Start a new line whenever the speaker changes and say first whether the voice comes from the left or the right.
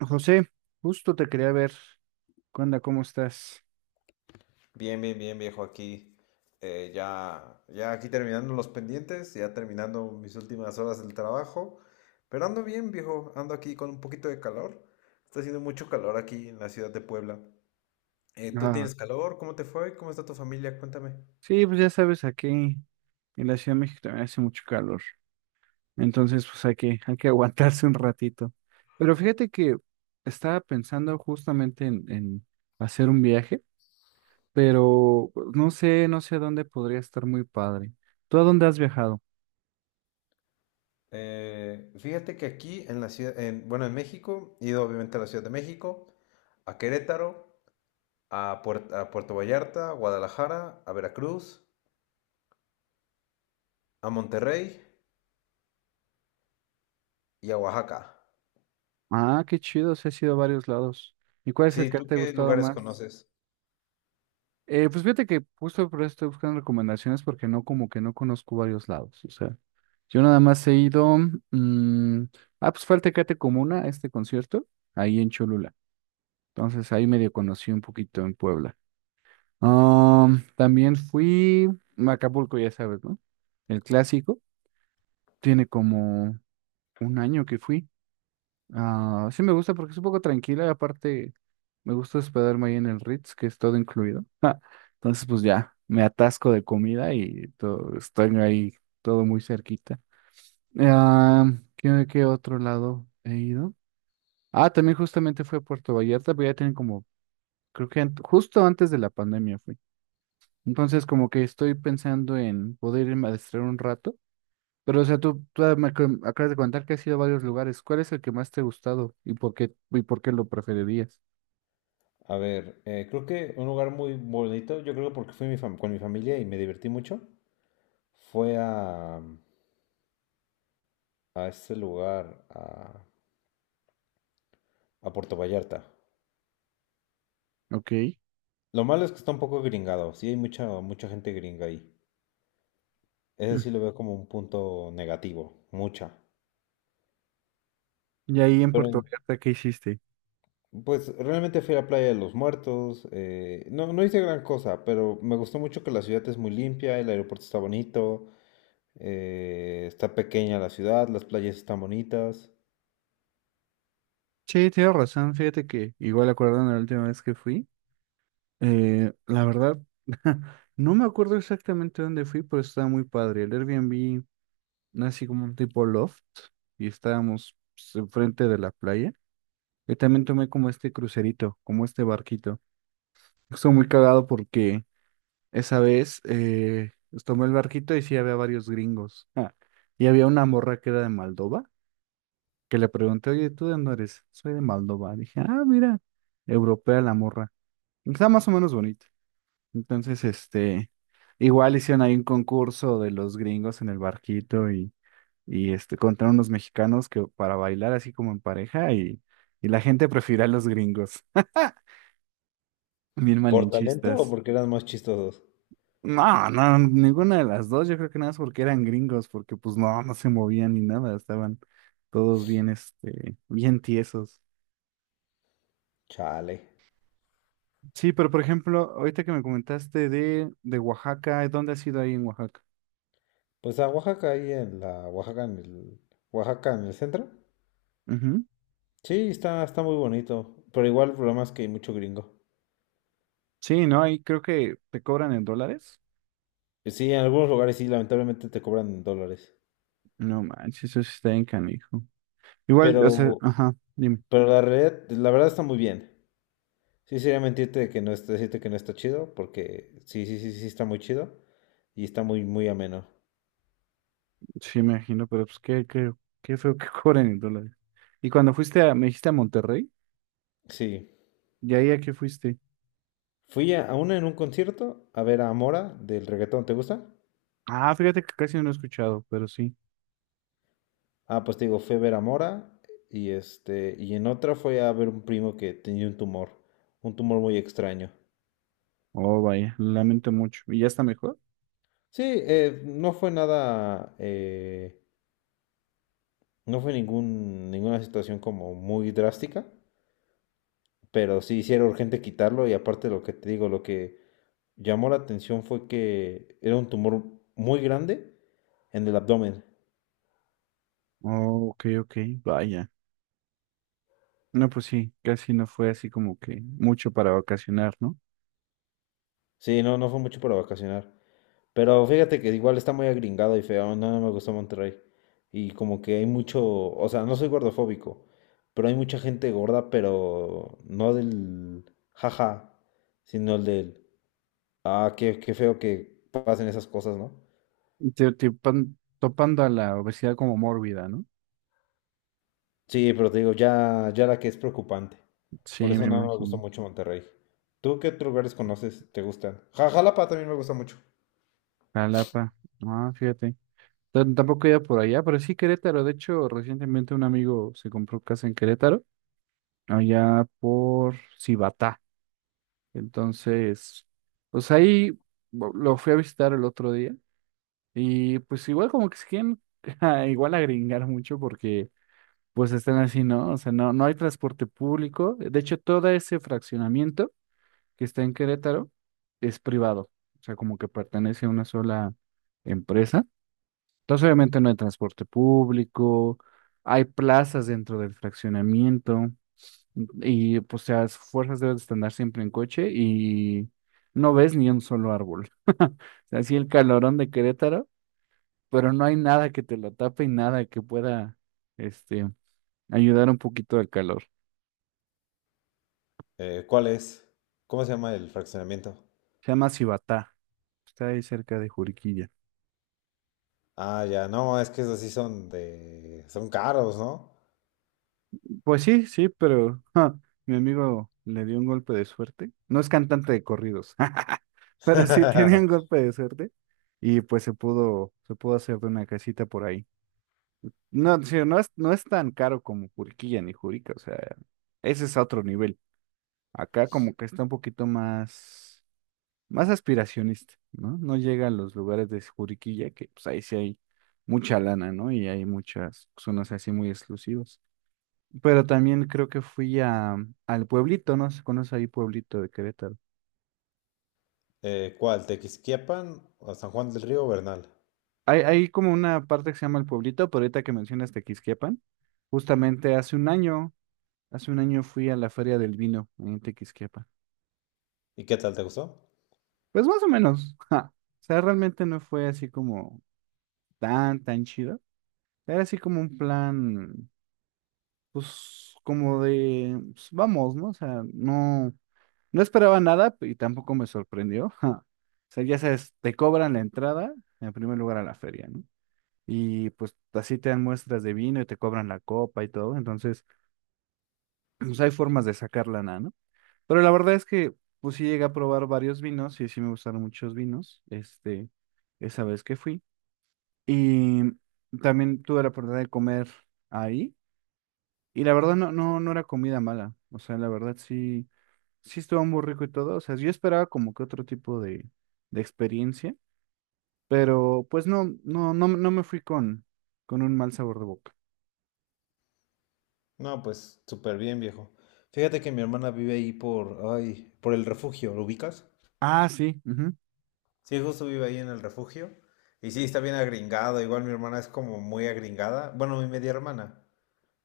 right: José, justo te quería ver. ¿Qué onda? ¿Cómo estás?
left: Bien, bien, bien, viejo, aquí ya aquí terminando los pendientes, ya terminando mis últimas horas del trabajo, pero ando bien, viejo, ando aquí con un poquito de calor, está haciendo mucho calor aquí en la ciudad de Puebla. ¿Tú
right: Ah,
left: tienes calor? ¿Cómo te fue? ¿Cómo está tu familia? Cuéntame.
right: sí, pues ya sabes, aquí en la Ciudad de México también hace mucho calor. Entonces, pues hay que aguantarse un ratito. Pero fíjate que estaba pensando justamente en hacer un viaje, pero no sé a dónde podría estar muy padre. ¿Tú a dónde has viajado?
left: Fíjate que aquí en la ciudad, en, bueno, en México, he ido obviamente a la Ciudad de México, a Querétaro, a, a Puerto Vallarta, a Guadalajara, a Veracruz, a Monterrey y a Oaxaca.
right: Ah, qué chido, sí has ido a varios lados. ¿Y cuál es el
left: Sí,
right: que
left: ¿tú
right: te ha
left: qué
right: gustado
left: lugares
right: más?
left: conoces?
right: Pues fíjate que justo por eso estoy buscando recomendaciones porque no, como que no conozco varios lados. O sea, yo nada más he ido. mm, ah, pues fue al Tecate Comuna, a este concierto, ahí en Cholula. Entonces ahí medio conocí un poquito en Puebla. Ah, también fui a Acapulco, ya sabes, ¿no? El clásico. Tiene como un año que fui. Ah, sí me gusta porque es un poco tranquila y aparte me gusta hospedarme ahí en el Ritz, que es todo incluido. Ja. Entonces, pues ya, me atasco de comida y todo, estoy ahí todo muy cerquita. Ah, ¿qué otro lado he ido? Ah, también justamente fue a Puerto Vallarta, pero ya tienen como, creo que justo antes de la pandemia fui. Entonces, como que estoy pensando en poder irme a distraer un rato. Pero, o sea, tú me acabas de contar que has ido a varios lugares. ¿Cuál es el que más te ha gustado y por qué lo preferirías?
left: A ver, creo que un lugar muy bonito, yo creo porque fui con mi familia y me divertí mucho, fue a este lugar, a Puerto Vallarta.
right: Ok.
left: Lo malo es que está un poco gringado, sí hay mucha, mucha gente gringa ahí. Ese
right: Mm.
left: sí lo veo como un punto negativo, mucha.
right: Y ahí en
left: Pero
right: Puerto
left: en-
right: Vallarta, ¿qué hiciste?
left: pues realmente fui a la Playa de los Muertos, no hice gran cosa, pero me gustó mucho que la ciudad es muy limpia, el aeropuerto está bonito, está pequeña la ciudad, las playas están bonitas.
right: Sí, tienes razón. Fíjate que igual acordando la última vez que fui, la verdad, no me acuerdo exactamente dónde fui, pero estaba muy padre. El Airbnb, no, así como un tipo loft, y estábamos pues, enfrente de la playa. Y también tomé como este crucerito, como este barquito. Estuvo muy cagado porque esa vez, pues, tomé el barquito y sí había varios gringos. Ah, y había una morra que era de Moldova, que le pregunté, oye, ¿tú de dónde eres? Soy de Moldova. Dije, ah, mira, europea la morra. Está más o menos bonita. Entonces, igual hicieron ahí un concurso de los gringos en el barquito y, contra unos mexicanos que para bailar así como en pareja y la gente prefirió a los gringos. Bien
left: ¿Por talento o
right: malinchistas.
left: porque eran más chistosos?
right: No, no, ninguna de las dos. Yo creo que nada más porque eran gringos, porque pues no, no se movían ni nada. Estaban todos bien, bien tiesos.
left: Chale.
right: Sí, pero por ejemplo, ahorita que me comentaste de Oaxaca, ¿dónde has ido ahí en Oaxaca?
left: Pues a Oaxaca, ahí en la Oaxaca, en el centro.
right: Ujú.
left: Sí, está muy bonito. Pero igual el problema es que hay mucho gringo.
right: Sí, no, ahí creo que te cobran en dólares.
left: Y sí, en algunos lugares sí, lamentablemente te cobran en dólares.
right: No manches, eso sí está bien canijo. Igual, o sea,
left: Pero,
right: ajá, dime.
left: pero la realidad, la verdad está muy bien. Sí, sería mentirte de que no está, decirte que no está chido, porque sí, sí, sí, sí está muy chido. Y está muy, muy ameno.
right: Sí, me imagino, pero pues qué feo que cobran en dólares. Y cuando fuiste a, me dijiste a Monterrey,
left: Sí.
right: ¿y ahí a qué fuiste?
left: Fui a una en un concierto a ver a Mora del reggaetón, ¿te gusta?
right: Ah, fíjate que casi no he escuchado, pero sí.
left: Ah, pues te digo, fui a ver a Mora y este, y en otra fue a ver un primo que tenía un tumor muy extraño.
right: Oh, vaya, lo lamento mucho. ¿Y ya está mejor?
left: Sí, no fue nada, no fue ningún, ninguna situación como muy drástica, pero sí, sí era urgente quitarlo y aparte lo que te digo, lo que llamó la atención fue que era un tumor muy grande en el abdomen.
right: Oh, ok, ok, vaya. No, pues sí, casi no fue así como que mucho para vacacionar, ¿no?
left: Sí, no, no fue mucho para vacacionar. Pero fíjate que igual está muy agringado y feo, no, no me gustó Monterrey. Y como que hay mucho, o sea, no soy gordofóbico, pero hay mucha gente gorda, pero no del jaja, sino el del, ah, qué, qué feo que pasen esas cosas, ¿no?
right: Y topando a la obesidad como mórbida, ¿no?
left: Sí, pero te digo, ya la que es preocupante. Por
right: Sí, me
left: eso no me gustó
right: imagino.
left: mucho Monterrey. ¿Tú qué otros lugares conoces? ¿Te gustan? Jalapa también me gusta mucho.
right: Jalapa, ah, fíjate. Tampoco he ido por allá, pero sí Querétaro. De hecho, recientemente un amigo se compró casa en Querétaro, allá por Cibatá. Entonces, pues ahí lo fui a visitar el otro día. Y pues igual como que se quieren igual agringar mucho porque pues están así, ¿no? O sea, no, no hay transporte público. De hecho, todo ese fraccionamiento que está en Querétaro es privado. O sea, como que pertenece a una sola empresa. Entonces, obviamente no hay transporte público, hay plazas dentro del fraccionamiento y pues las fuerzas deben de andar siempre en coche y no ves ni un solo árbol. O sea, así el calorón de Querétaro, pero no hay nada que te lo tape y nada que pueda, este, ayudar un poquito al calor.
left: ¿Cuál es? ¿Cómo se llama el fraccionamiento?
right: Se llama Cibatá. Está ahí cerca de Juriquilla.
left: Ah, ya, no, es que esos sí son de, son caros, ¿no?
right: Pues sí, sí, pero ja, mi amigo le dio un golpe de suerte. No es cantante de corridos, pero sí tenía un golpe de suerte y pues se pudo hacer de una casita por ahí. No, sí, no es tan caro como Juriquilla ni Jurica, o sea, ese es a otro nivel. Acá como que está un poquito más, más aspiracionista, ¿no? No llega a los lugares de Juriquilla, que pues ahí sí hay mucha lana, ¿no? Y hay muchas zonas así muy exclusivas. Pero también creo que fui a, al pueblito, ¿no? ¿Se conoce ahí pueblito de Querétaro?
left: ¿Cuál? ¿Tequisquiapan o San Juan del Río o Bernal?
right: Hay como una parte que se llama el pueblito, pero ahorita que mencionas Tequisquiapan, justamente hace un año fui a la Feria del Vino en Tequisquiapan.
left: ¿Y qué tal te gustó?
right: Pues más o menos, ja. O sea, realmente no fue así como tan chido. Era así como un plan pues como de, pues, vamos, ¿no? O sea, no, no esperaba nada y tampoco me sorprendió. ja. O sea, ya sabes, te cobran la entrada en primer lugar a la feria, ¿no? Y pues así te dan muestras de vino y te cobran la copa y todo. Entonces, pues hay formas de sacar lana, ¿no? Pero la verdad es que, pues sí llegué a probar varios vinos y sí me gustaron muchos vinos, esa vez que fui. Y también tuve la oportunidad de comer ahí. Y la verdad no era comida mala. O sea, la verdad sí, sí estuvo muy rico y todo. O sea, yo esperaba como que otro tipo de experiencia, pero pues no me fui con un mal sabor de boca.
left: No, pues súper bien, viejo. Fíjate que mi hermana vive ahí por, ay, por el refugio, ¿lo ubicas?
right: Ah, sí. Ujú.
left: Sí, justo vive ahí en el refugio. Y sí, está bien agringada. Igual mi hermana es como muy agringada. Bueno, mi media hermana.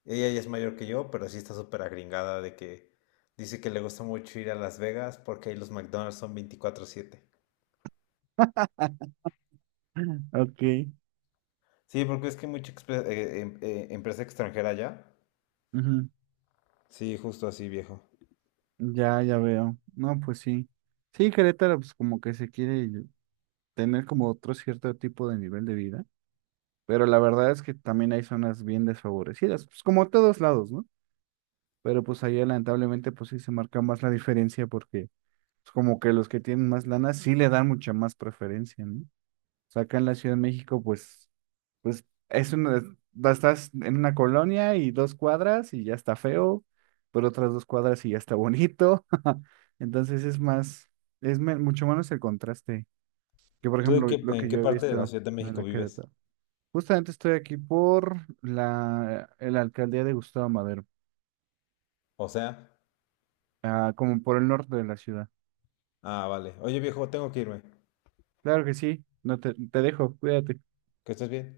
left: Ella ya es mayor que yo, pero sí está súper agringada de que dice que le gusta mucho ir a Las Vegas porque ahí los McDonald's son 24/7.
right: Ok.
left: Sí, porque es que hay mucha empresa extranjera allá.
right: Ujú.
left: Sí, justo así, viejo.
right: Ya veo. No, pues sí. Sí, Querétaro, pues como que se quiere tener como otro cierto tipo de nivel de vida. Pero la verdad es que también hay zonas bien desfavorecidas, pues como a todos lados, ¿no? Pero pues allá lamentablemente pues sí se marca más la diferencia porque es como que los que tienen más lana sí le dan mucha más preferencia, ¿no? O sea, acá en la Ciudad de México, pues, pues es una, estás en una colonia y dos cuadras y ya está feo, pero otras dos cuadras y ya está bonito. Entonces es más, es mucho menos el contraste que, por ejemplo, lo
left: ¿En
right: que
left: qué
right: yo he
left: parte de la
right: visto
left: Ciudad de
right: en
left: México
right: la
left: vives?
right: Querétaro. Justamente estoy aquí por la alcaldía de Gustavo Madero,
left: O sea,
right: ah, como por el norte de la ciudad.
left: ah, vale. Oye, viejo, tengo que irme.
right: Claro que sí, no te, te dejo, cuídate.
left: Que estés bien.